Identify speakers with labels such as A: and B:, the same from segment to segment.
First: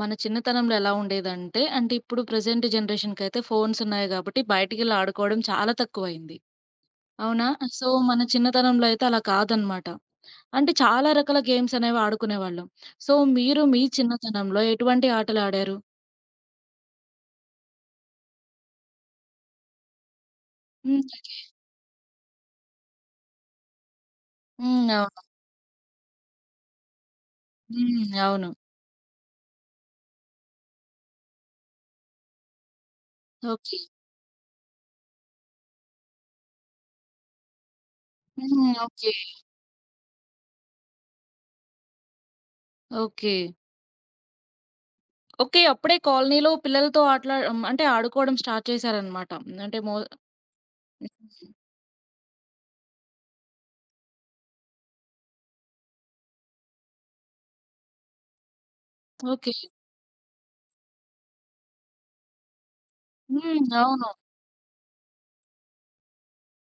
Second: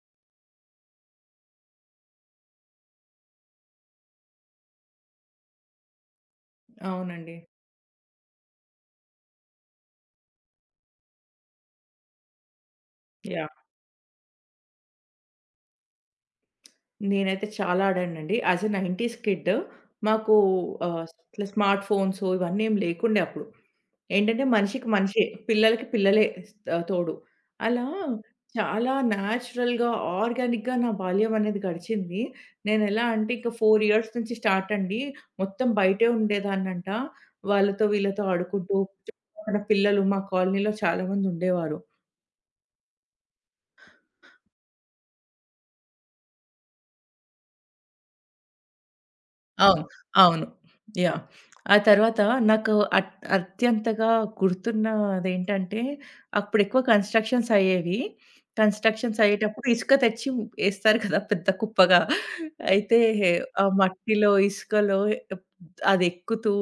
A: మన చిన్నతనంలో ఎలా ఉండేదంటే, అంటే ఇప్పుడు ప్రెజెంట్ జనరేషన్‌కైతే ఫోన్స్ ఉన్నాయి గాబట్టి బయటికెళ్ళి ఆడుకోవడం చాలా తక్కువయింది.
B: అవునండి.
A: అవునా? సో, మన చిన్నతనంలో అయితే అలా కాదనమాట. అంటే చాలా రకాల గేమ్స్ అనేవి ఆడుకునేవాళ్ళం. So,
B: yeah!
A: మీరు మీ చిన్నతనంలో ఎటువంటి ఆటలు ఆడారు?
B: నేనైతే చాలా ఆడానండి. యాజ్ ఎ 90స్ కిడ్ మాకు ఆహ్,
A: హ్మ్.
B: ఇట్లా స్మార్ట్ ఫోన్స్ ఇవన్నీ ఏం లేకుండే అప్పుడు. ఏంటంటే మనిషికి
A: హ్మ్. అవును.
B: మనిషే, పిల్లలకి పిల్లలే తోడు. అలా
A: హ్మ్. అవును.
B: చాలా న్యాచురల్‌గా, ఆర్గానిక్‌గా నా బాల్యం అనేది గడిచింది. నేనెలా అంటే ఇంక
A: ఓకే.
B: 4 ఇయర్స్ నుంచి స్టార్ట్ అండి. మొత్తం బయటే ఉండేదాన్నంట. వాళ్ళతో వీళ్ళతో
A: హ్మ్.
B: ఆడుకుంటూ
A: ఓకే.
B: చుట్టుపక్కన పిల్లలు మా కాలనీలో చాలామంది ఉండేవారు.
A: ఓకే. ఓకే. అప్పుడే కాలనీలో పిల్లలతో ఆటలా అంటే ఆడుకోవడం స్టార్ట్ చేశారనమాట. అంటే
B: అవును. అవును. యాహ్! ఆ తర్వాత నాకు అత్యంతగా గుర్తున్నదేంటంటే, అప్పుడెక్కువ కన్‌స్ట్రక్షన్స్ అయ్యేవి. Constructions
A: okay.
B: అయ్యేటప్పుడు ఇసుక తెచ్చి ఏస్తారు కదా! పెద్ద కుప్పగా. అయితే ఆ
A: హ్మ్. అవును.
B: మట్టిలో, ఇసుకలో అదెక్కుతూ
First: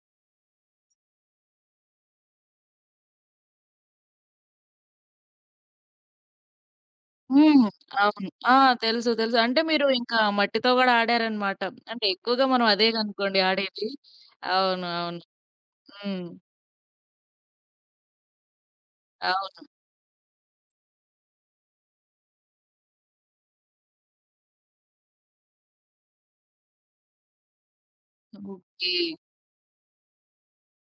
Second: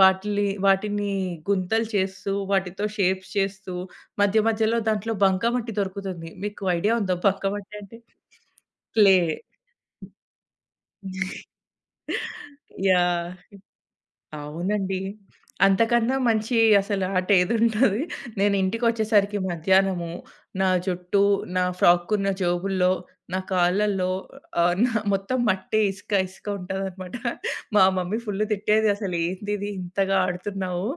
B: వాటిలి వాటిని వాటిని గుంతలు చేస్తూ, వాటితో షేప్స్ చేస్తూ, మధ్య మధ్యలో దాంట్లో బంకమట్టి దొరుకుతుంది. మీకు ఐడియా ఉందా
A: హ్మ్.
B: బంకమట్టి అంటే?
A: అవును. ఆ! తెలుసు.
B: క్లే.
A: తెలుసు. అంటే మీరు ఇంకా మట్టితో గూడా ఆడారనమాట. అంటే ఎక్కువగా మనం అదే
B: యాహ్!
A: గనుకోండి ఆడేది. అవును.
B: అవునండి.
A: అవును.
B: అంతకన్నా
A: హ్మ్.
B: మంచి అసలు ఆట ఏదుంటది. నేను ఇంటికొచ్చేసరికి
A: అవును.
B: మధ్యాహ్నము నా జుట్టు, నా ఫ్రాక్కున్న జేబుల్లో, నా కాళ్ళల్లో నా మొత్తం మట్టే, ఇసుక, ఇసుక ఉంటదనమాట. మా మమ్మీ ఫుల్లు తిట్టేది.
A: ఓకే.
B: "అసలు ఏందిది ఇంతగా ఆడుతున్నావు"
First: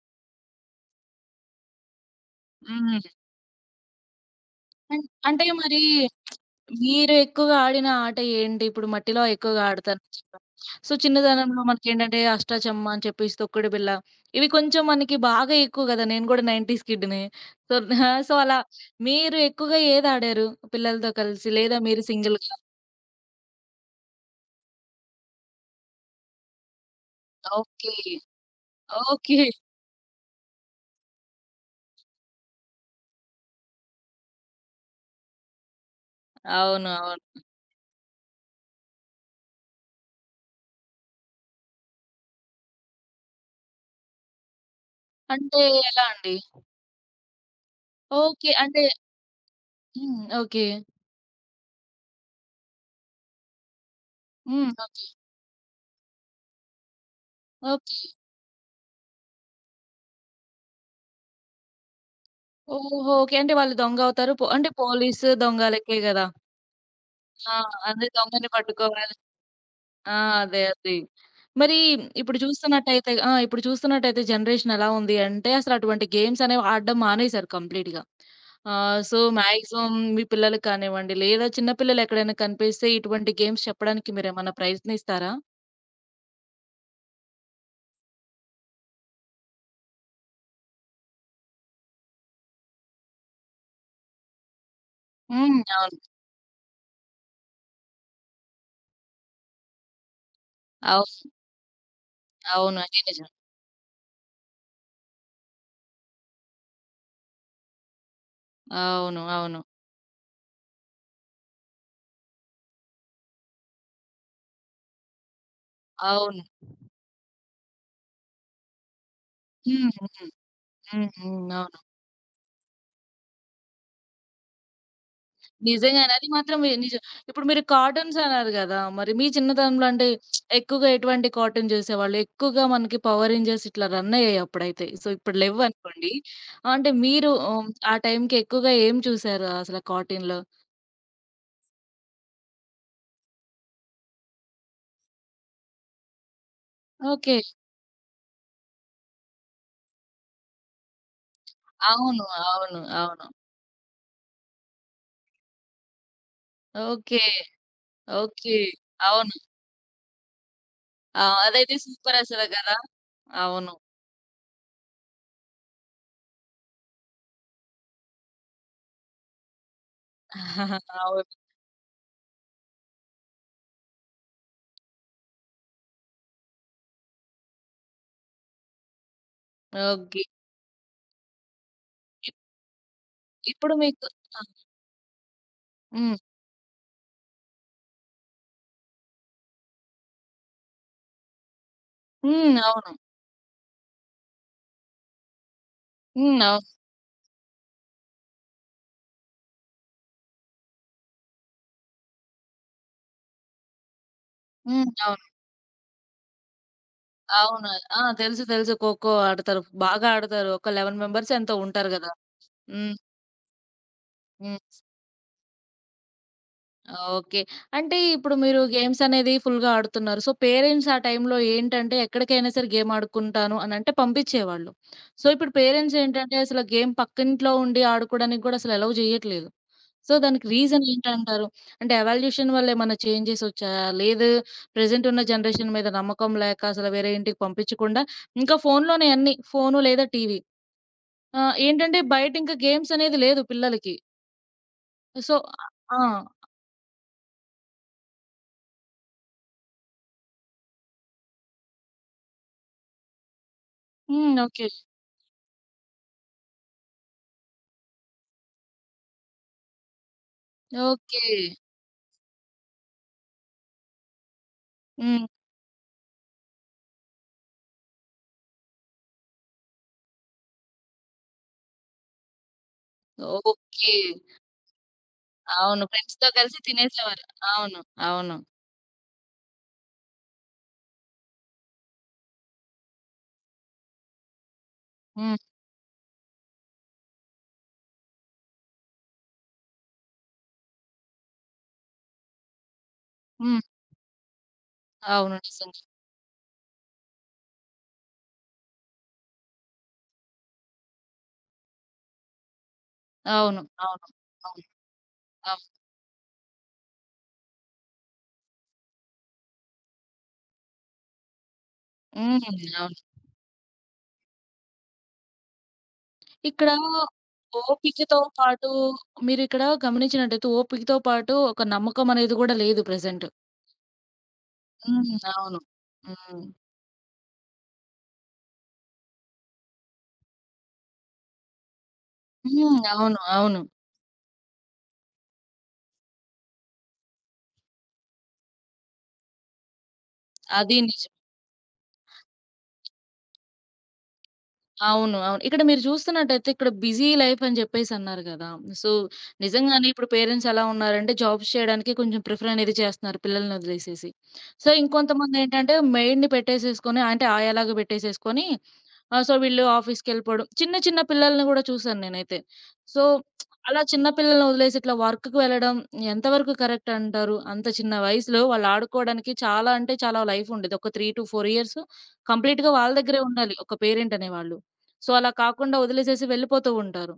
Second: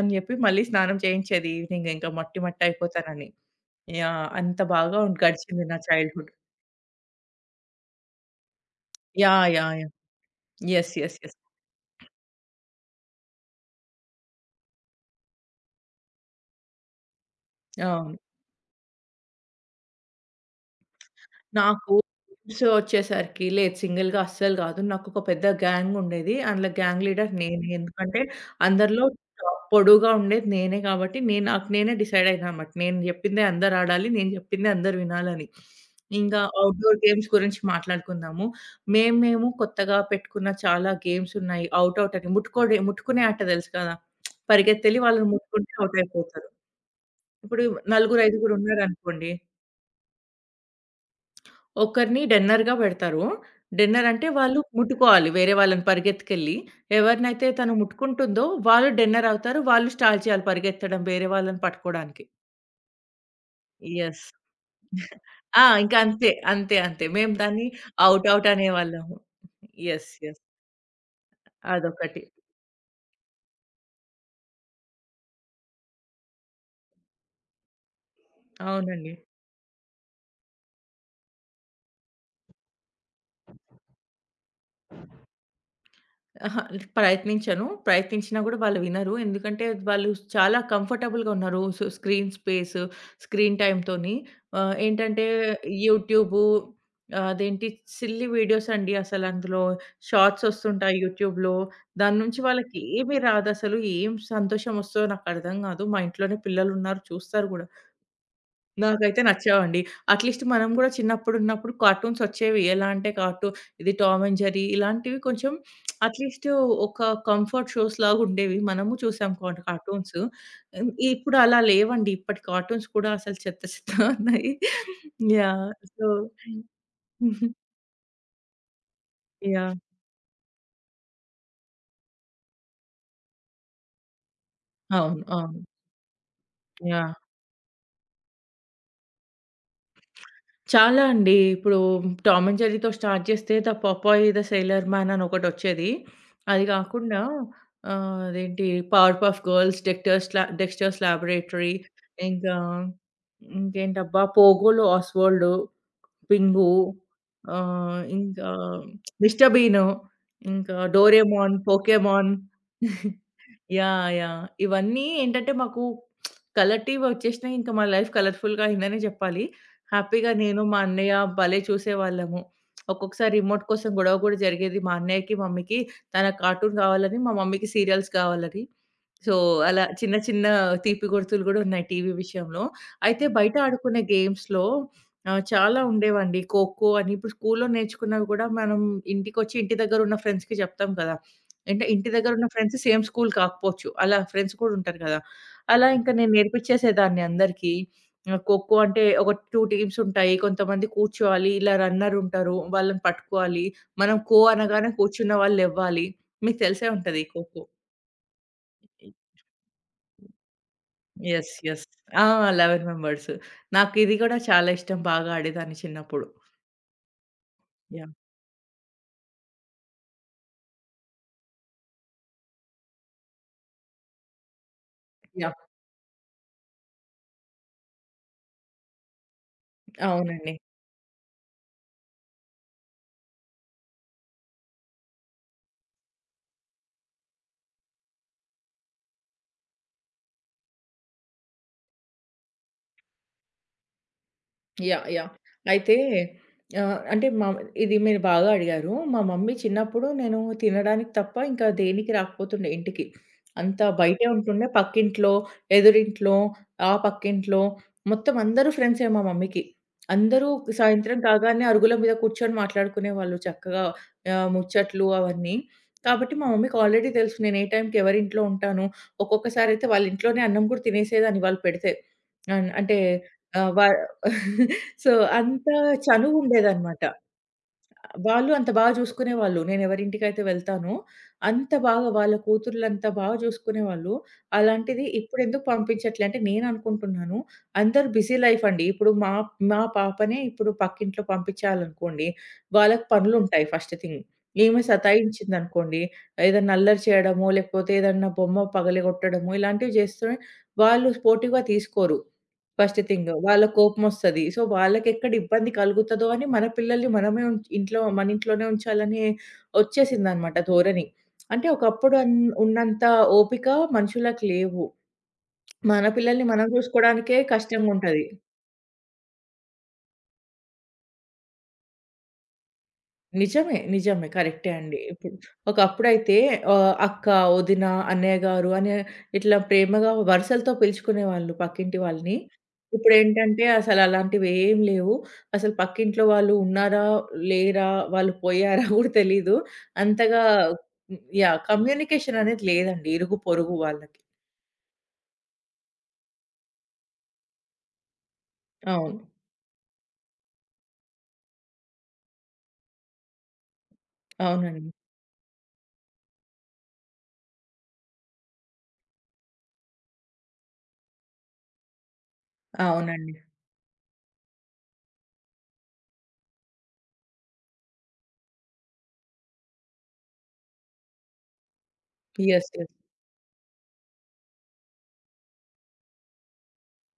B: అని జెప్పి మళ్ళీ స్నానం చేయించేది ఈవినింగ్ ఇంకా మట్టి
A: హ్మ్.
B: మట్టయిపోతానని. అంత బాగా
A: అన్ అంటే
B: గడిచింది నా
A: మరి
B: చైల్డ్‌హుడ్.
A: మీరు ఎక్కువగా ఆడిన ఆట ఏంటి? ఇప్పుడు మట్టిలో
B: యాహ్!
A: ఎక్కువగా
B: యాహ్! యాహ్!
A: ఆడతానని చెప్పారు. So,
B: yes, yes, yes.
A: చిన్నదనంలో మనకేంటంటే అష్టాచెమ్మా అని చెప్పేసి, తొక్కుడు బిల్ల ఇవి కొంచెం మనకి బాగా ఎక్కువ గదా! నేను గూడా 90స్ కిడ్‌నే. సో, ఆ!
B: ఆ!
A: సో, అలా మీరు ఎక్కువగా ఏదాడారు పిల్లలతో కలిసి? లేదా
B: నాకు
A: మీరు సింగిల్‌గా?
B: సో, వచ్చేసరికి లేదు సింగిల్‌గా అస్సలు కాదు. నాకొక పెద్ద గ్యాంగ్ ఉండేది. అందులో గ్యాంగ్ లీడర్ నేనే.
A: ఓకే.
B: ఎందుకంటే అందరిలో
A: ఓకే.
B: టాప్ పొడువుగా ఉండేది నేనే కాబట్టి, నేను నాకు నేనే డిసైడ్ అయినా అనమాట. నేను చెప్పిందే అందరూ ఆడాలి. నేను చెప్పిందే అందరూ వినాలని. ఇంగా
A: అవును.
B: అవుట్‌డోర్ గేమ్స్
A: అవును.
B: గురించి మాట్లాడుకుందాము. మేము మేము కొత్తగా పెట్టుకున్న చాలా గేమ్స్ ఉన్నాయి. అవుట్ అవుట్ అని ముట్టుకునే ఆట తెలుసు కదా! పరిగెత్తెళ్ళి వాళ్ళని
A: అంటే
B: ముట్టుకుంటే అవుట్
A: ఎలా అండి?
B: అయిపోతారు. ఇప్పుడు నలుగురు,
A: ఓకే.
B: ఐదుగురు
A: అంటే
B: ఉన్నారనుకోండి
A: హ్మ్. ఓకే.
B: ఒకరిని డిన్నర్‌గా పెడతారు. డిన్నర్ అంటే వాళ్ళు
A: హ్మ్. ఓకే.
B: ముట్టుకోవాలి. వేరే వాళ్ళని పరిగెత్తుకెళ్ళి, ఎవరినైతే తను
A: ఓకే.
B: ముట్టుకుంటుందో వాళ్ళు డిన్నర్ అవుతారు. వాళ్ళు స్టార్ట్ చేయాలి పరిగెత్తడం వేరే వాళ్ళని పట్టుకోడానికి.
A: ఓహో! ఓకే. అంటే వాళ్ళు
B: యెస్.
A: దొంగవుతారు. అంటే పోలీసు దొంగ
B: ఆ! ఇంక
A: లెక్కే గదా!
B: అంతే, అంతే, అంతే. మేము
A: ఆ!
B: దాన్ని
A: అదే
B: ఔట్
A: దొంగని
B: ఔట్
A: పట్టుకోవాలి.
B: అనేవాళ్ళము. యెస్,
A: ఆ!
B: యెస్.
A: అదే. అదే. మరి
B: అదొకటి.
A: ఇప్పుడు చూస్తున్నట్టయితే ఆ! ఇప్పుడు చూస్తున్నట్టయితే జనరేషన్ ఎలా ఉంది అంటే అసలు అటువంటి గేమ్స్ అనేవి ఆడడం మానేశారు కంప్లీట్‌గా. ఆహ్,
B: అవునండి.
A: సో, మాక్సిమం మీ పిల్లలకి కానివ్వండి, లేదా చిన్న పిల్లలు ఎక్కడైనా కనిపిస్తే ఇటువంటి గేమ్స్ చెప్పడానికి మీరేమన్నా ప్రయత్నిస్తారా?
B: అహా! ప్రయత్నించను. ప్రయత్నించినా గూడా వాళ్ళు వినరు. ఎందుకంటే వాళ్ళు చాలా కంఫర్టబుల్‌గా ఉన్నారు. సో, స్క్రీన్ స్పేస్, స్క్రీన్ టైమ్‌తోని. ఏంటంటే
A: హ్మ్. అవును.
B: యూట్యూబు అదేంటి సిల్లీ వీడియోస్ అండి అసలు అందులో షార్ట్స్ ఒస్తుంటాయి
A: అవును.
B: యూట్యూబ్‌లో. దాని నుంచి
A: అవును.
B: వాళ్ళకి
A: అది
B: ఏమి
A: నిజం.
B: రాదసలు. ఏం సంతోషం ఒస్తదో నాకర్థం గాదు. మా ఇంట్లోనే పిల్లలున్నారు చూస్తారు గూడా.
A: అవును.
B: నాకైతే
A: అవును.
B: నచ్చావండి. అట్‌లీస్ట్ మనం గూడా చిన్నప్పుడున్నప్పుడు కార్టూన్స్ ఒచ్చేవి. ఎలా అంటే ఇది 'టామ్ అండ్ జెర్రీ' ఇలాంటివి కొంచెం
A: అవును.
B: అట్‌లీస్ట్ ఒక కంఫర్ట్ షోస్ లాగుండేవి. మనము చూసాం కాట్
A: హ్మ్. హ్మ్.
B: కార్టూన్స్. హ్మ్,
A: హ్మ్.
B: ఇప్పుడు
A: హ్మ్.
B: అలా
A: అవును.
B: లేవండి. ఇప్పటి కార్టూన్స్ కూడా అసలు చెత్త చెత్తగా ఉన్నాయి. యాహ్! సో
A: నిజంగానే అది మాత్రం మీ నిజం. ఇప్పుడు మీరు కాటన్స్ అన్నారు గదా! మరి మీ
B: యాహ్!
A: చిన్నతనంలో అంటే ఎక్కువగా ఎటువంటి కాటన్ జూసేవాళ్ళు? ఎక్కువగా మనకి పవర్ రేంజర్స్ ఇట్లా రన్ అయ్యాయి అప్పుడైతే. సో,
B: అవును,
A: ఇప్పుడు
B: అవును.
A: లెవ్వనుకోండి. అంటే
B: యాహ్!
A: మీరు హ్మ్, ఆ టైంకి ఎక్కువగా ఏం చూసారు అసల కాటన్‌లో?
B: చాలా అండి. ఇప్పుడు 'టామ్ అండ్ జెర్రీ'తో స్టార్ట్ చేస్తే 'the Popeye the Sailor Man' అని ఒకటొచ్చేది. అది కాకుండా
A: ఓకే.
B: అదేంటి 'Powerpuff Girls', 'Dexter's lab 'Dexter's Laboratory'
A: అవును.
B: ఇంకా
A: అవును. అవును.
B: ఇంకేంటబ్బా 'పోగోలో ఆస్వాల్డ్', 'పింగు'
A: ఓకే.
B: ఇంకా
A: ఓకే. అవును.
B: 'మిస్టర్ బీన్' ఇంకా
A: ఆ!
B: 'డోరేమోన్',
A: అదైతే
B: 'పోకేమాన్'.
A: సూపరసల గదా! అవును.
B: యాహ్! యాహ్! ఇవన్నీ ఏంటంటే మాకు కలర్‌టివి వచ్చేసినాయి. ఇంకా మా లైఫ్ కలర్‌ఫుల్‌గా అయిందనే జెప్పాలి. హ్యాపీగా నేను, మా అన్నయ్య
A: అవును.
B: భలే చూసేవాళ్ళము. ఒక్కొక్కసారి రిమోట్ కోసం గొడవ గూడా జరిగేది మా అన్నయ్యకి, మమ్మీకి. తన కార్టూన్ కావాలని, మా మమ్మీకి సీరియల్స్ కావాలని. సో, అలా చిన్న
A: ఓకే.
B: చిన్న తీపి గుర్తులు గూడా ఉన్నాయి టీవీ విషయంలో. అయితే బయట
A: ఇప్పుడు
B: ఆడుకునే
A: మీకు ఆ!
B: గేమ్స్‌లో చాలా
A: హ్మ్.
B: ఉండేవండి. ఖోఖో అని ఇప్పుడు స్కూల్‌లో నేర్చుకున్నవి గూడా మనం ఇంటికొచ్చి ఇంటి దగ్గరున్న ఫ్రెండ్స్‌కి జెప్తాం కదా! అంటే ఇంటి దగ్గరున్న
A: హ్మ్.
B: ఫ్రెండ్స్
A: అవును.
B: సేమ్ స్కూల్ కాకపోవచ్చు. అలా ఫ్రెండ్స్ కూడా ఉంటారు కదా! అలా ఇంకా నేను
A: హ్మ్. అవును.
B: నేర్పించేసేదాన్ని అందరికీ. ఖోఖో అంటే ఒక 2 టీమ్స్ ఉంటాయి. కొంతమంది కూర్చోవాలి. ఇలా రన్నర్ ఉంటారు. వాళ్ళని పట్టుకోవాలి. మనం ఖో
A: హ్మ్.
B: అనగానే
A: అవును.
B: కూర్చున్న వాళ్ళు లెవ్వాలి. మీకు తెలిసే ఉంటది ఖోఖో.
A: అవును. ఆ! తెలుసు. తెలుసు. ఖోఖో ఆడతారు. బాగా ఆడతారు. ఒక 11 మెంబర్స్
B: యెస్,
A: ఎంతో
B: యెస్.
A: ఉంటారు గదా!
B: ఆ! 11
A: హ్మ్.
B: మెంబర్స్. నాకు ఇది కూడా
A: హ్మ్.
B: చాలా ఇష్టం. బాగా ఆడేదాన్ని చిన్నప్పుడు.
A: ఓకే. అంటే
B: యాహ్!
A: ఇప్పుడు మీరు గేమ్స్ అనేది ఫుల్‌గా ఆడుతున్నారు. సో, పేరెంట్స్ ఆ టైంలో ఏంటంటే ఎక్కడికైనా సరే గేమ్ ఆడుకుంటాను అనంటే పంపించేవాళ్ళు. సో, ఇప్పుడు
B: యాహ్!
A: పేరెంట్స్ ఏంటంటే అసలు గేమ్ పక్కింట్లో ఉండి ఆడుకోవడానికి కూడా అసలు అలౌ చేయట్లేదు. సో, దానికి
B: అవునండి.
A: రీజన్ ఏంటంటారు? అంటే ఎవాల్యుయేషన్ వల్ల ఏమన్నా చేంజెస్ వచ్చాయా? లేదు ప్రెజెంట్ ఉన్న జనరేషన్ మీద నమ్మకం లేక అసలు వేరే ఇంటికి పంపించకుండా ఇంకా ఫోన్‌లోనే అన్నీ ఫోను లేదా టీవీ. ఆహ్, ఏంటంటే బయట ఇంకా గేమ్స్ అనేది లేదు పిల్లలకి.
B: యాహ్! యాహ్!
A: సో ఆ!
B: అయితే అంటే ఇది మీరు బాగా అడిగారు. మా మమ్మీ చిన్నప్పుడు నేను తినడానికి తప్ప ఇంకా దేనికి రాకపోతుండే ఇంటికి. అంతా బయటే
A: హ్మ్.
B: ఉంటుండే.
A: ఓకే.
B: పక్కింట్లో, ఎదురింట్లో, ఆ పక్కింట్లో మొత్తం అందరూ ఫ్రెండ్సే మా మమ్మీకి. అందరూ సాయంత్రం
A: ఓకే.
B: కాగానే అరుగుల మీద కూర్చొని మాట్లాడుకునేవాళ్ళు చక్కగా ముచ్చట్లు
A: హ్మ్.
B: అవన్నీ. కాబట్టి మా మమ్మీకి ఆల్రెడీ తెలుసు నేను ఏ టైంకి ఎవరింట్లో ఉంటాను. ఒక్కొక్కసారి అయితే వాళ్ళ ఇంట్లోనే అన్నం కూడా తినేసేదాన్ని వాళ్ళు పెడితే. అంటే ఆహ్, వా
A: ఓకే.
B: సో, అంత
A: అవును. ఫ్రెండ్స్‌తో కలిసి
B: చనువుండేదనమాట.
A: తినేసేవారు. అవును. అవును.
B: వాళ్ళు అంత బాగా చూసుకునేవాళ్ళు. నేనెవరింటికైతే వెళ్తానో, అంత బాగా వాళ్ళ కూతుర్లంతా బాగా చూసుకునేవాళ్ళు. అలాంటిది
A: హ్మ్.
B: ఇప్పుడెందుకు పంపించట్లే అంటే, నేననుకుంటున్నాను, అందరూ బిజీ లైఫ్ అండి. ఇప్పుడు మా మా పాపనే ఇప్పుడు పక్కింట్లో పంపించాలనుకోండి, వాళ్ళకి
A: హ్మ్.
B: పనులుంటాయి ఫస్ట్ థింగ్. ఈమె
A: అవును. నిజంగా.
B: సతాయించిందనుకోండి, ఏదన్నా అల్లరి చేయడమో, లేకపోతే ఏదన్నా బొమ్మ పగలగొట్టడమో, ఇలాంటివి చేస్తే వాళ్ళు పోటీగా తీసుకోరు. First thing.
A: అవును.
B: వాళ్ళకి
A: అవును.
B: కోపమొస్తది. సో,
A: అవును.
B: వాళ్ళకెక్కడ
A: అవును.
B: ఇబ్బంది కలుగుతదో అని మన పిల్లల్ని మనమే ఇంట్లో మన ఇంట్లోనే ఉంచాలనే ఒచ్చేసిందనమాట ధోరణి. అంటే ఒకప్పుడు
A: హ్మ్. అవును.
B: ఉన్నంత ఓపిక మనుషులకి లేవు. మన పిల్లల్ని మనం
A: ఇక్కడ
B: చూసుకోవడానికే
A: ఓపికతో
B: కష్టంగుంటది.
A: పాటు మీరిక్కడ గమనించినట్టయితే ఓపికతో పాటు ఒక నమ్మకం అనేది గూడా లేదు ప్రెజెంట్.
B: నిజమే, నిజమే, కరెక్టే అండి.
A: హ్మ్.
B: ఇప్పుడు
A: అవును.
B: ఒకప్పుడైతే
A: హ్మ్.
B: అక్క, వదిన, అన్నయ్య గారు అని ఇట్లా ప్రేమగా వరుసలతో పిలుచుకునేవాళ్ళు పక్కింటి వాళ్ళని.
A: హ్మ్. అవును. అవును.
B: ఇప్పుడేంటంటే అసలలాంటివి ఏం లేవు. అసలు పక్కింట్లో వాళ్ళు ఉన్నారా? లేరా? వాళ్ళు పోయారా? కూడా తెలీదు. అంతగా
A: అది నిజం.
B: హ్మ్. యాహ్! కమ్యూనికేషన్ అనేది లేదండి ఇరుగు పొరుగు వాళ్ళకి.
A: అవును. అవును. ఇక్కడ మీరు చూస్తున్నట్టయితే ఇక్కడ బిజీ లైఫ్ అని చెప్పేసి అన్నారు కదా! సో,
B: అవును.
A: నిజంగానే ఇప్పుడు పేరెంట్స్ ఎలా ఉన్నారంటే జాబ్స్ చేయడానికి కొంచెం ప్రిఫర్ అనేది చేస్తున్నారు పిల్లల్ని వదిలేసేసి. సో,
B: అవునండి.
A: ఇంకొంతమందేంటంటే మెయిడ్‌ని పెట్టేసేసుకొని అంటే ఆయాలాగా పెట్టేసేసుకొని ఆహ్, సో, వీళ్ళు ఆఫీస్‌కెళ్ళిపోవడం. చిన్న చిన్న పిల్లల్ని గూడా చూసాను నేనైతే. సో,
B: అవునండి.
A: అలా చిన్న పిల్లల్ని వదిలేసి ఇట్లా వర్క్‌కి వెళ్ళడం ఎంతవరకు కరెక్ట్ అంటారు? అంత చిన్న వయసులో వాళ్ళు ఆడుకోవడానికి చాలా అంటే చాలా లైఫ్ ఉండేది. ఒక 3-4 ఇయర్స్
B: యెస్,
A: కంప్లీట్‌గా వాళ్ళ
B: యెస్.
A: దగ్గరే ఉండాలి. ఒక పేరెంట్ అనేవాళ్ళు. సో, అలా కాకుండా వదిలేసేసి వెళ్ళిపోతూ ఉంటారు.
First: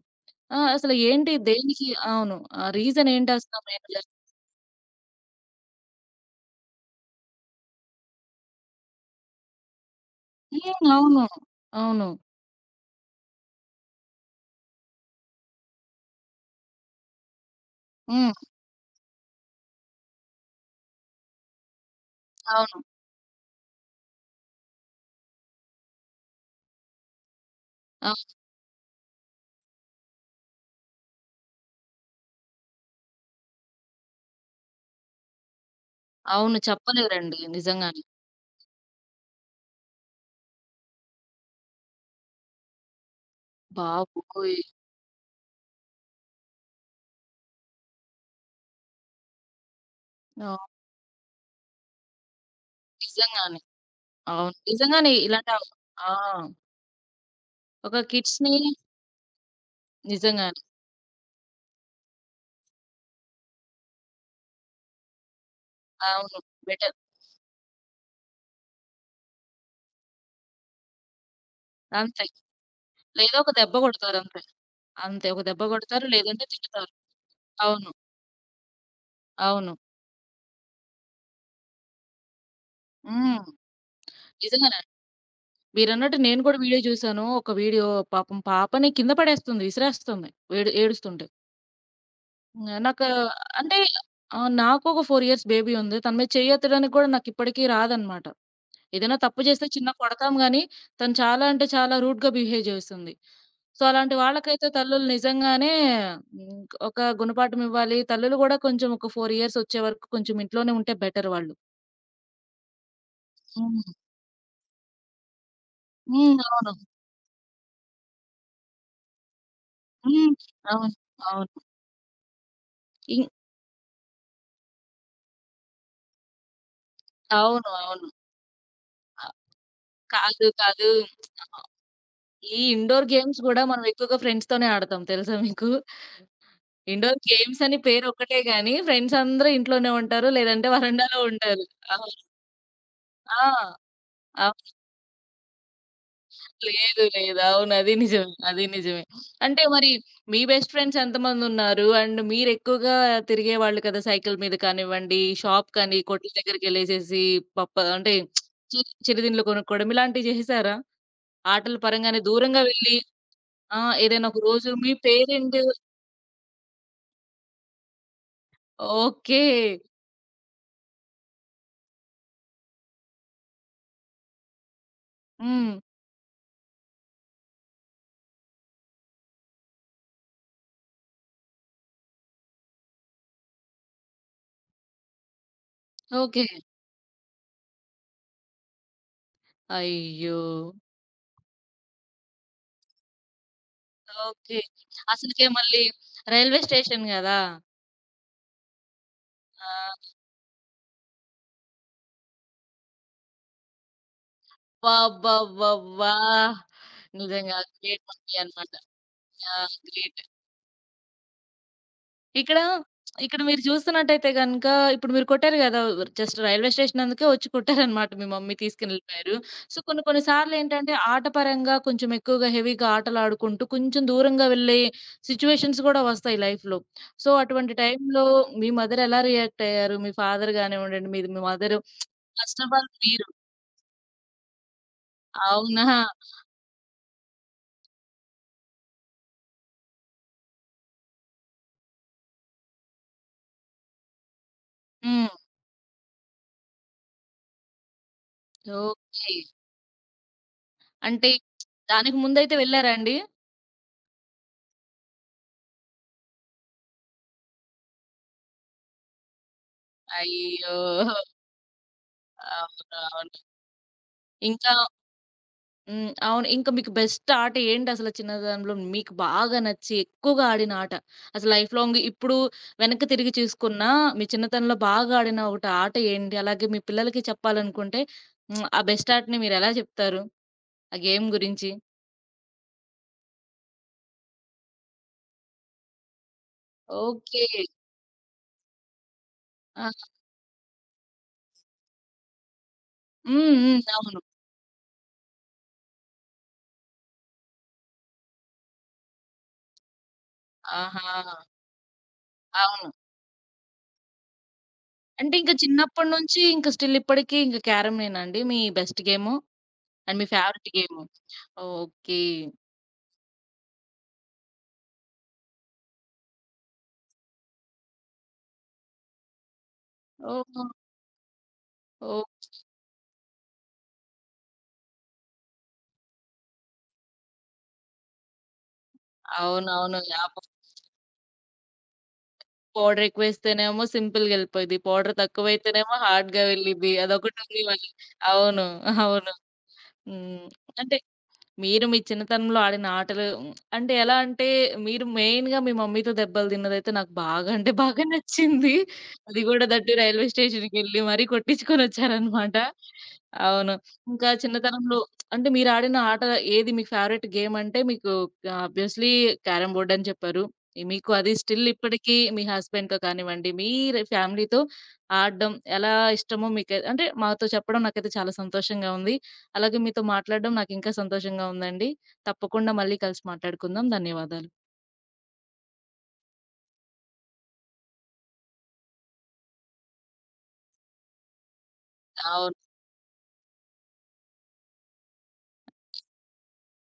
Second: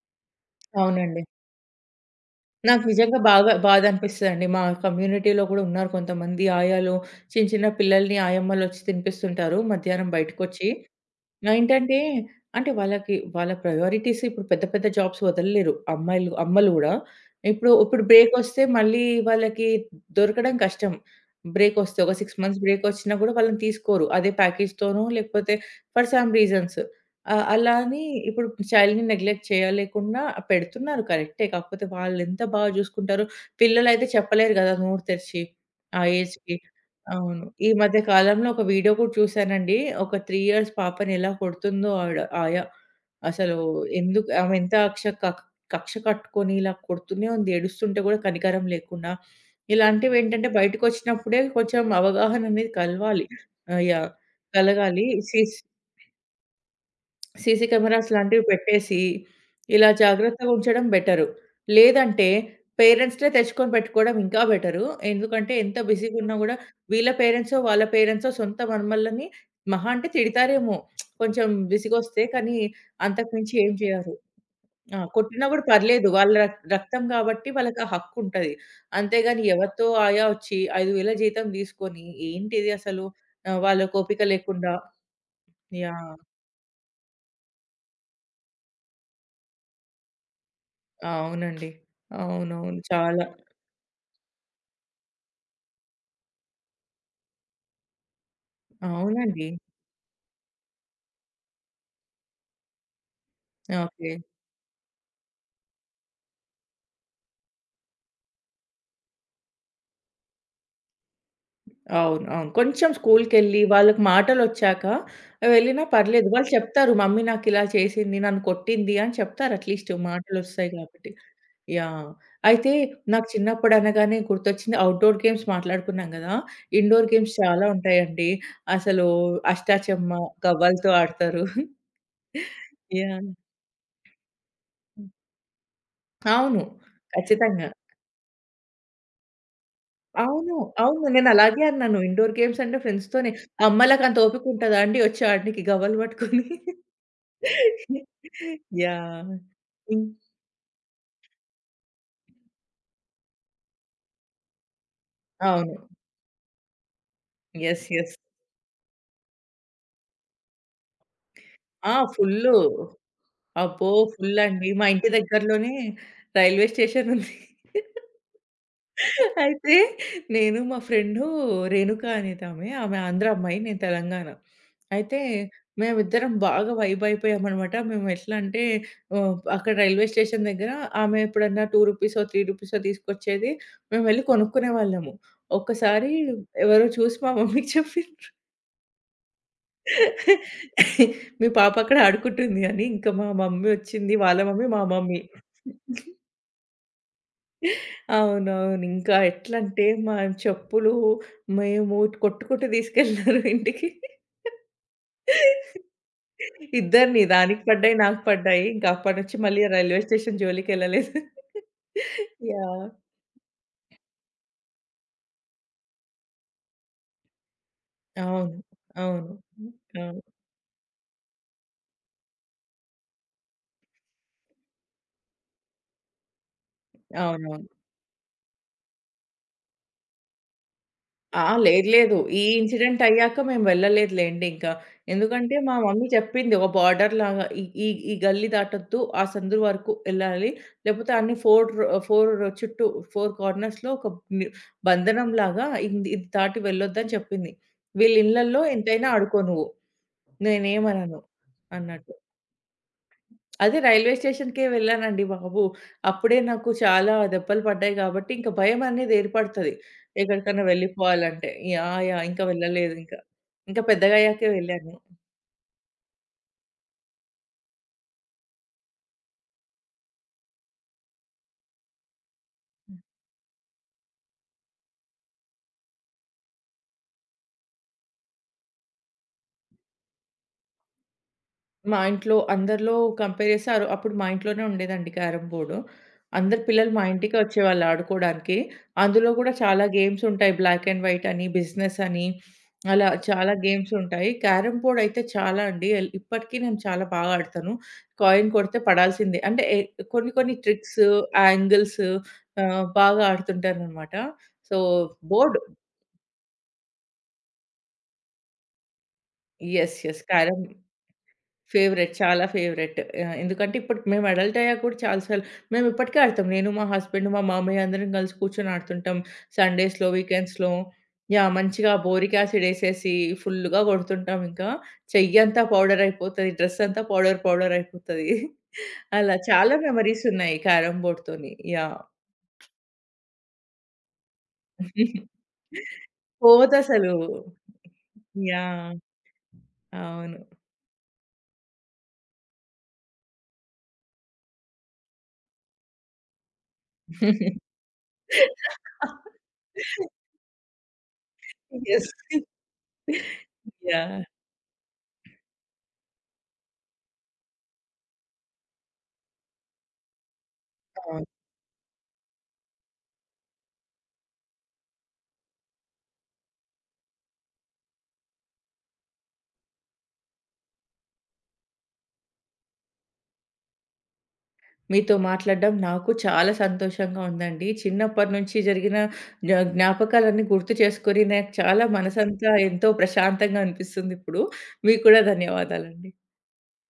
A: ఆ! అసలు
B: అవునండి.
A: ఏంటి దేనికి అవును. ఆ
B: నాకు
A: రీజన్
B: నిజంగా బాగా
A: ఏంటసల
B: బాధ
A: మెయిన్‌గా?
B: అనిపిస్తదండి. మా కమ్యూనిటీలో గూడా ఉన్నారు కొంతమంది ఆయాలు. చిన్న, చిన్న పిల్లల్ని ఆయమ్మలొచ్చి తినిపిస్తుంటారు మధ్యాహ్నం బయటకొచ్చి.
A: హ్మ్. అవును.
B: ఆ! ఏంటంటే,
A: అవును.
B: అంటే వాళ్ళకి వాళ్ళ ప్రయారిటీస్ ఇప్పుడు పెద్ద పెద్ద జాబ్స్ వదలలేరు. అమ్మాయిలు అమ్మలు గూడా. ఇప్పుడు ఇప్పుడు
A: హ్మ్.
B: బ్రేకొస్తే మళ్ళీ వాళ్ళకి దొరకడం కష్టం. బ్రేకొస్తే ఒక 6 మంత్స్
A: అవును.
B: బ్రేకొచ్చినా గూడా వాళ్ళని తీసుకోరు. అదే ప్యాకేజ్‌తోనో లేకపోతే ఫర్ సమ్ రీజన్స్. అలా అని
A: ఆ!
B: ఇప్పుడు చైల్డ్‌ని నెగ్లెక్ట్ చేయలేకుండా పెడుతున్నారు కరెక్టే. కాకపోతే వాళ్ళెంత బాగా జూసుకుంటారో పిల్లలైతే చెప్పలేరు గదా! నోరు తెరిచి. ఆ
A: అవును.
B: ఏజ్‌కి.
A: చెప్పలేరండి
B: అవును. ఈ మధ్య
A: నిజంగానే.
B: కాలంలో ఒక వీడియో కూడా చూసానండి. ఒక 3 ఇయర్స్ పాపని ఎలా కొడుతుందో ఆడ ఆయా. అసలు ఎందుకు ఆమె
A: బాబోయ్!
B: ఎంత అక్ష కక్ కక్ష కట్టుకొని ఇలా కొడుతూనే ఉంది. ఏడుస్తుంటే కూడా కనికరం లేకుండా. ఇలాంటివేంటంటే
A: ఆ!
B: బయటకొచ్చినప్పుడే కొంచెం అవగాహన అనేది కలవాలి.
A: నిజంగానే.
B: ఆహ్, యాహ్!
A: అవును.
B: కలగాలి.
A: నిజంగానే ఇలాంటి ఆ!
B: సీసీ
A: ఒక
B: కెమెరాస్ లాంటివి
A: కిడ్స్‌ని
B: పెట్టేసి, ఇలా జాగ్రత్తగా
A: నిజంగానే.
B: ఉంచడం బెటరు. లేదంటే పేరెంట్స్‌నే తెచ్చుకొని పెట్టుకోవడం ఇంకా బెటరు. ఎందుకంటే ఎంత బిజీగున్నా
A: అవును.
B: గూడా
A: బెటర్.
B: వీళ్ళ పేరెంట్సో, వాళ్ళ పేరెంట్సో సొంత మనుమళ్ళని మహా అంటే తిడతారేమో కొంచెం విసిగొస్తే.
A: అంతే.
B: కానీ అంతకు
A: లేదా ఒక
B: మించి ఏం
A: దెబ్బ
B: చేయరు.
A: కొడతారు అంతే.
B: ఆ!
A: అంతే. ఒక
B: కొట్టినా
A: దెబ్బ
B: గూడా
A: కొడతారు
B: పర్లేదు. వాళ్ళ
A: లేదంటే తిడతారు.
B: రక్తం కాబట్టి వాళ్ళకి ఆ
A: అవును.
B: హక్కు ఉంటది. అంతేగాని
A: అవును.
B: ఎవరితో ఆయా వచ్చి 5,000 జీతం తీసుకొని ఏంటిది అసలు?
A: హ్మ్.
B: వాళ్ళకి ఓపిక లేకుండా
A: నిజంగానే.
B: యాహ్!
A: మీరన్నట్టు నేను కూడా వీడియో చూసాను. ఒక వీడియో పాపం పాపని కింద పడేస్తుంది. విసిరేస్తుంది. ఏడుస్తుంటే.
B: అవునండి. అవునవును.
A: హ్మ్. నాకు
B: చాలా.
A: అంటే ఆహ్, నాకొక 4 ఇయర్స్ బేబీ ఉంది. తన మీద చెయ్యెత్తడానికి కూడా నాకిప్పటికి రాదనమాట. ఏదైనా తప్పు
B: అవునండి.
A: చేస్తే చిన్న కొడతాం గానీ, తను చాలా అంటే చాలా రూడ్‌గా బిహేవ్ చేస్తుంది. So,
B: okay.
A: అలాంటి వాళ్ళకైతే తల్లులు నిజంగానే హ్మ్, ఒక గుణపాఠం ఇవ్వాలి. తల్లులు కూడా కొంచెం ఒక 4 ఇయర్స్ వచ్చే వరకు కొంచెం ఇంట్లోనే ఉంటే బెటర్ వాళ్ళు.
B: అవును, అవును. కొంచెం స్కూలుకెళ్ళి
A: హ్మ్.
B: వాళ్ళకి మాటలొచ్చాక వెళ్ళినా పర్లేదు.
A: హ్మ్.
B: వాళ్ళు
A: అవును.
B: చెప్తారు. మమ్మీ నాకిలా చేసింది, నన్ను కొట్టింది అని చెప్తారు అట్‌లీస్ట్
A: హ్మ్.
B: మాటలొస్తాయి
A: అవును.
B: కాబట్టి.
A: అవును.
B: యాహ్! అయితే
A: ఇం
B: నాకు చిన్నప్పుడు అనగానే గుర్తొచ్చింది అవుట్‌డోర్ గేమ్స్ మాట్లాడుకున్నాం గదా! ఇండోర్ గేమ్స్ చాలా
A: అవును. అవును.
B: ఉంటాయండి. అసలు అష్టాచెమ్మ,
A: కాదు. కాదు.
B: గవ్వలతో ఆడతారు.
A: ఈ ఇండోర్
B: యాహ్!
A: గేమ్స్ గూడా మనం ఎక్కువగా ఫ్రెండ్స్‌తోనే ఆడతాం తెలుసా మీకు?
B: అవును.
A: ఇండోర్ గేమ్స్
B: ఖచ్చితంగా.
A: అని పేరొక్కటే గానీ, ఫ్రెండ్స్ అందరూ ఇంట్లోనే ఉంటారు.
B: అవును.
A: లేదంటే
B: అవును.
A: వరండాలో ఉంటారు.
B: నేనలాగే అన్నాను.
A: అవును.
B: ఇండోర్ గేమ్స్ అంటే ఫ్రెండ్స్‌తోనే.
A: ఆ!
B: అమ్మలకంత ఓపిక
A: అవును.
B: ఉంటదా అండి వచ్చి ఆడనీకి గవ్వలు పట్టుకొని?
A: లేదు. లేదు. అవును. అది నిజమే. అది నిజమే.
B: యాహ్!
A: అంటే మరి
B: హ్మ్.
A: మీ బెస్ట్ ఫ్రెండ్స్ ఎంతమందున్నారు? అండ్ మీరెక్కువగా తిరిగేవాళ్ళు కదా! సైకిల్ మీద కానివ్వండి, షాప్
B: అవును.
A: కానీ, కొట్ల దగ్గరికెళ్ళేసేసి పప్ప
B: యెస్,
A: అంటే
B: యెస్.
A: చి చిరుతిండ్లు కొనుక్కోవడం ఇలాంటివి చేసేసారా? ఆటల
B: ఆ!
A: పరంగానే
B: ఫుల్లు.
A: దూరంగా వెళ్లి ఆ!
B: అబ్బో!
A: ఏదైనా ఒక
B: ఫుల్
A: రోజు
B: అండి. మా
A: మీ
B: ఇంటి
A: పేరెంట్
B: దగ్గరలోనే రైల్వే స్టేషన్ ఉంది.
A: ఓకే.
B: అయితే నేను మా ఫ్రెండు రేణుక అనేదామె. ఆమె ఆంధ్ర అమ్మాయి. నేను తెలంగాణ. అయితే
A: హ్మ్.
B: మేమిద్దరం బాగా వైబ్ అయిపోయామనమాట. మేము ఎట్లా అంటే అక్కడ రైల్వే స్టేషన్ దగ్గర ఆమె ఎప్పుడన్నా రూ. 2 రూ. 3 తీసుకొచ్చేది. మేమెళ్లి కొనుక్కునేవాళ్ళము. ఒక్కసారి
A: ఓకే.
B: ఎవరో చూసి మా మమ్మీకి చెప్పింది.
A: అయ్యో!
B: మీ పాప అక్కడ ఆడుకుంటుంది అని. ఇంకా మా మమ్మీ వచ్చింది. వాళ్ళ
A: ఓకే.
B: మమ్మీ, మా మమ్మీ.
A: అసలకే మళ్ళీ రైల్వే స్టేషన్ గదా!
B: అవునవును. ఇంకా ఎట్లంటే
A: ఆ!
B: మా చెప్పులు మేము కొట్టుకుంటూ తీసుకెళ్లారు ఇంటికి.
A: అబ్బబ్బబ్బబ్బా!
B: ఇద్దరిని.
A: నిజంగా
B: దానికి పడ్డాయి,
A: గ్రేట్
B: నాకు
A: మమ్మీ
B: పడ్డాయి.
A: అన్నమాట.
B: ఇంకా అప్పటినుంచి
A: ఆ!
B: మళ్ళీ రైల్వే
A: గ్రేట్.
B: స్టేషన్ జోలికెళ్ళలేదు.
A: ఇక్కడ,
B: యాహ్!
A: ఇక్కడ మీరు చూస్తున్నట్టయితే గనక ఇప్పుడు మీరు కొట్టారు గదా! జస్ట్ రైల్వే స్టేషన్ అందుకే వచ్చి కొట్టారనమాట. మీ మమ్మీ
B: అవును, అవును.
A: తీసుకెళ్ళిపోయారు. సో, కొన్ని
B: అవును.
A: కొన్ని సార్లేంటంటే ఆట పరంగా కొంచెం ఎక్కువగా హెవీగా ఆటలాడుకుంటూ కొంచెం దూరంగా వెళ్ళే సిట్యుయేషన్స్ గూడా వస్తాయి లైఫ్‌లో. సో,
B: అవునవును.
A: అటువంటి టైంలో మీ మదర్ ఎలా రియాక్ట్ అయ్యారు? మీ ఫాదర్ గానివ్వండి, మీది మీ
B: ఆ!
A: మదరు
B: లేదు, లేదు. ఈ
A: ఫస్ట్ ఆఫ్ ఆల్
B: ఇన్సిడెంట్
A: మీరు.
B: అయ్యాక మేము వెళ్ళలేదు లెండి ఇంకా. ఎందుకంటే మా
A: అవునా?
B: మమ్మీ చెప్పింది ఒక బార్డర్‌లాగా ఈ ఈ ఈ గల్లీ దాటొద్దు. ఆ సందు వరకు ఎళ్ళాలి. లేపోతే అన్ని 4 చుట్టూ 4 కార్నర్స్‌లో ఒక ని
A: హ్మ్.
B: బంధనంలాగా ఇది దాటి వెళ్ళొద్దని చెప్పింది. వీళ్ళ ఇళ్ళల్లో ఎంతైనా
A: ఓకే.
B: ఆడుకో నువ్వు. నేనేమనను
A: అంటే
B: అన్నట్టు.
A: దానికి ముందైతే వెళ్లారా అండి?
B: అదే రైల్వే స్టేషన్‌కే వెళ్ళానండి బాబు. అప్పుడే నాకు చాలా దెబ్బలు పడ్డాయి గాబట్టి, ఇంక భయమనేది ఏర్పడతది. ఎక్కడికన్నా
A: అయ్యో!
B: వెళ్ళిపోవాలంటే యాహ్! యాహ్! ఇంక వెళ్ళలేదు
A: అవును.
B: ఇంక.
A: అవును.
B: ఇంక పెద్దగయ్యాకే
A: ఇంకా
B: వెళ్ళాను.
A: హ్మ్. అవును. ఇంక మీకు బెస్ట్ ఆట ఏంటసల చిన్నతనంలో మీకు బాగా నచ్చి ఎక్కువగా ఆడిన ఆట? అసలు లైఫ్ లాంగ్ ఇప్పుడు వెనక్కి తిరిగి చూసుకున్నా మీ చిన్నతనంలో బాగా ఆడిన ఒకటి ఆట ఏంటి? అలాగే మీ పిల్లలకి చెప్పాలనుకుంటే హ్మ్. ఆ బెస్ట్ ఆటని మీరెలా చెప్తారు? ఆ గేమ్ గురించి?
B: మా ఇంట్లో అందరిలో కంపేర్ చేస్తే ఆరో అప్పుడు మా ఇంట్లోనే ఉండేదండి క్యారమ్ బోర్డు. అందరు పిల్లలు మా ఇంటికే
A: ఓకే.
B: వచ్చేవాళ్ళు ఆడుకోవడానికి. అందులో కూడా చాలా
A: ఆహా!
B: గేమ్స్ ఉంటాయి. బ్లాక్ అండ్ వైట్ అని, బిజినెస్ అని, అలా
A: హ్మ్.
B: చాలా
A: హ్మ్.
B: గేమ్స్
A: అవును.
B: ఉంటాయి. క్యారమ్ బోర్డ్ అయితే చాలా అండి. ఇప్పటికి నేను చాలా బాగా ఆడతాను. కాయిన్ కొడితే పడాల్సిందే. అంటే ఎ కొన్ని కొన్ని ట్రిక్స్,
A: ఆహా!
B: యాంగిల్స్
A: అవును.
B: బాగా ఆడుతుంటాననమాట. సో,
A: అంటే ఇంక
B: బోర్డ్
A: చిన్నప్పటి నుంచి ఇంక స్టిల్ ఇప్పటికి ఇంక క్యారమ్ నేనా అండి మీ best game?
B: Yes,
A: and
B: yes.
A: మీ
B: carrom
A: favourite game?
B: Favourite.
A: Okay.
B: చాలా ఫేవరెట్. ఎందుకంటే ఇప్పుడు మేము అడల్ట్ అయ్యాక కూడా చాలా సార్లు మేము ఇప్పటికే ఆడతాం. నేను, మా హస్బెండ్, మా మామయ్య అందరం కలిసి కూర్చొని ఆడుతుంటాం. సండేస్‌లో,
A: ఓహో!
B: వీకెండ్స్‌లో. మంచిగా బోరిక్
A: ఓహ్!
B: యాసిడ్ ఎసేసి ఫుల్‌గా కొడుతుంటాం ఇంకా. చెయ్యంతా పౌడర్ అయిపోతది. డ్రెస్ అంతా పౌడర్, పౌడర్ అయిపోతది. అలా చాలా
A: అవునవును.
B: Memories
A: yeah!
B: ఉన్నాయి క్యారమ్ బోర్డ్‌తోని.
A: పౌడర్ ఎక్కువేస్తేనేమో సింపుల్‌గా ఎళ్ళిపోయిద్ది. పౌడర్ తక్కువైతేనేమో హార్డ్‌గా వెళ్ళిద్ది.
B: పోదసలు.
A: అదొకటుంది మళ్ళీ. అవును.
B: యాహ్!
A: అవును.
B: అవును.
A: హ్మ్. అంటే మీరు మీ చిన్నతనంలో ఆడిన ఆటలు అంటే ఎలా అంటే మీరు మెయిన్‌గా మీ మమ్మీతో దెబ్బలు తిన్నదైతే నాకు బాగా అంటే బాగా నచ్చింది. అది కూడా దట్టు రైల్వే స్టేషన్‌కెళ్ళి మరీ
B: యెస్.
A: కొట్టించుకొనొచ్చారనమాట. అవును.
B: యాహ్!
A: ఇంకా చిన్నతనంలో అంటే మీరాడిన ఆట ఏది మీ ఫేవరెట్ గేమ్ అంటే మీకు ఆబ్వియస్‌లీ క్యారమ్ బోర్డ్ అని చెప్పారు. ఈ మీకు
B: అవును.
A: అది స్టిల్ ఇప్పటికి మీ హస్బెండ్‌తో కానివ్వండి, మీరు ఫ్యామిలీతో ఆడడం ఎలా ఇష్టమో మీకు అంటే మాతో చెప్పడం నాకైతే చాలా సంతోషంగా ఉంది. అలాగే మీతో మాట్లాడడం నాకింకా సంతోషంగా ఉందండి. తప్పకుండా మళ్ళీ కలిసి మాట్లాడుకుందాం. ధన్యవాదాలు.
B: మీతో మాట్లాడడం నాకు చాలా సంతోషంగా ఉందండి. చిన్నప్పటి నుంచి జరిగిన జ్ఞాపకాలన్నీ గుర్తు చేసుకొని నాకు చాలా మనసంతా
A: అవును.
B: ఎంతో ప్రశాంతంగా అనిపిస్తుందిప్పుడు. మీకు కూడా ధన్యవాదాలండి.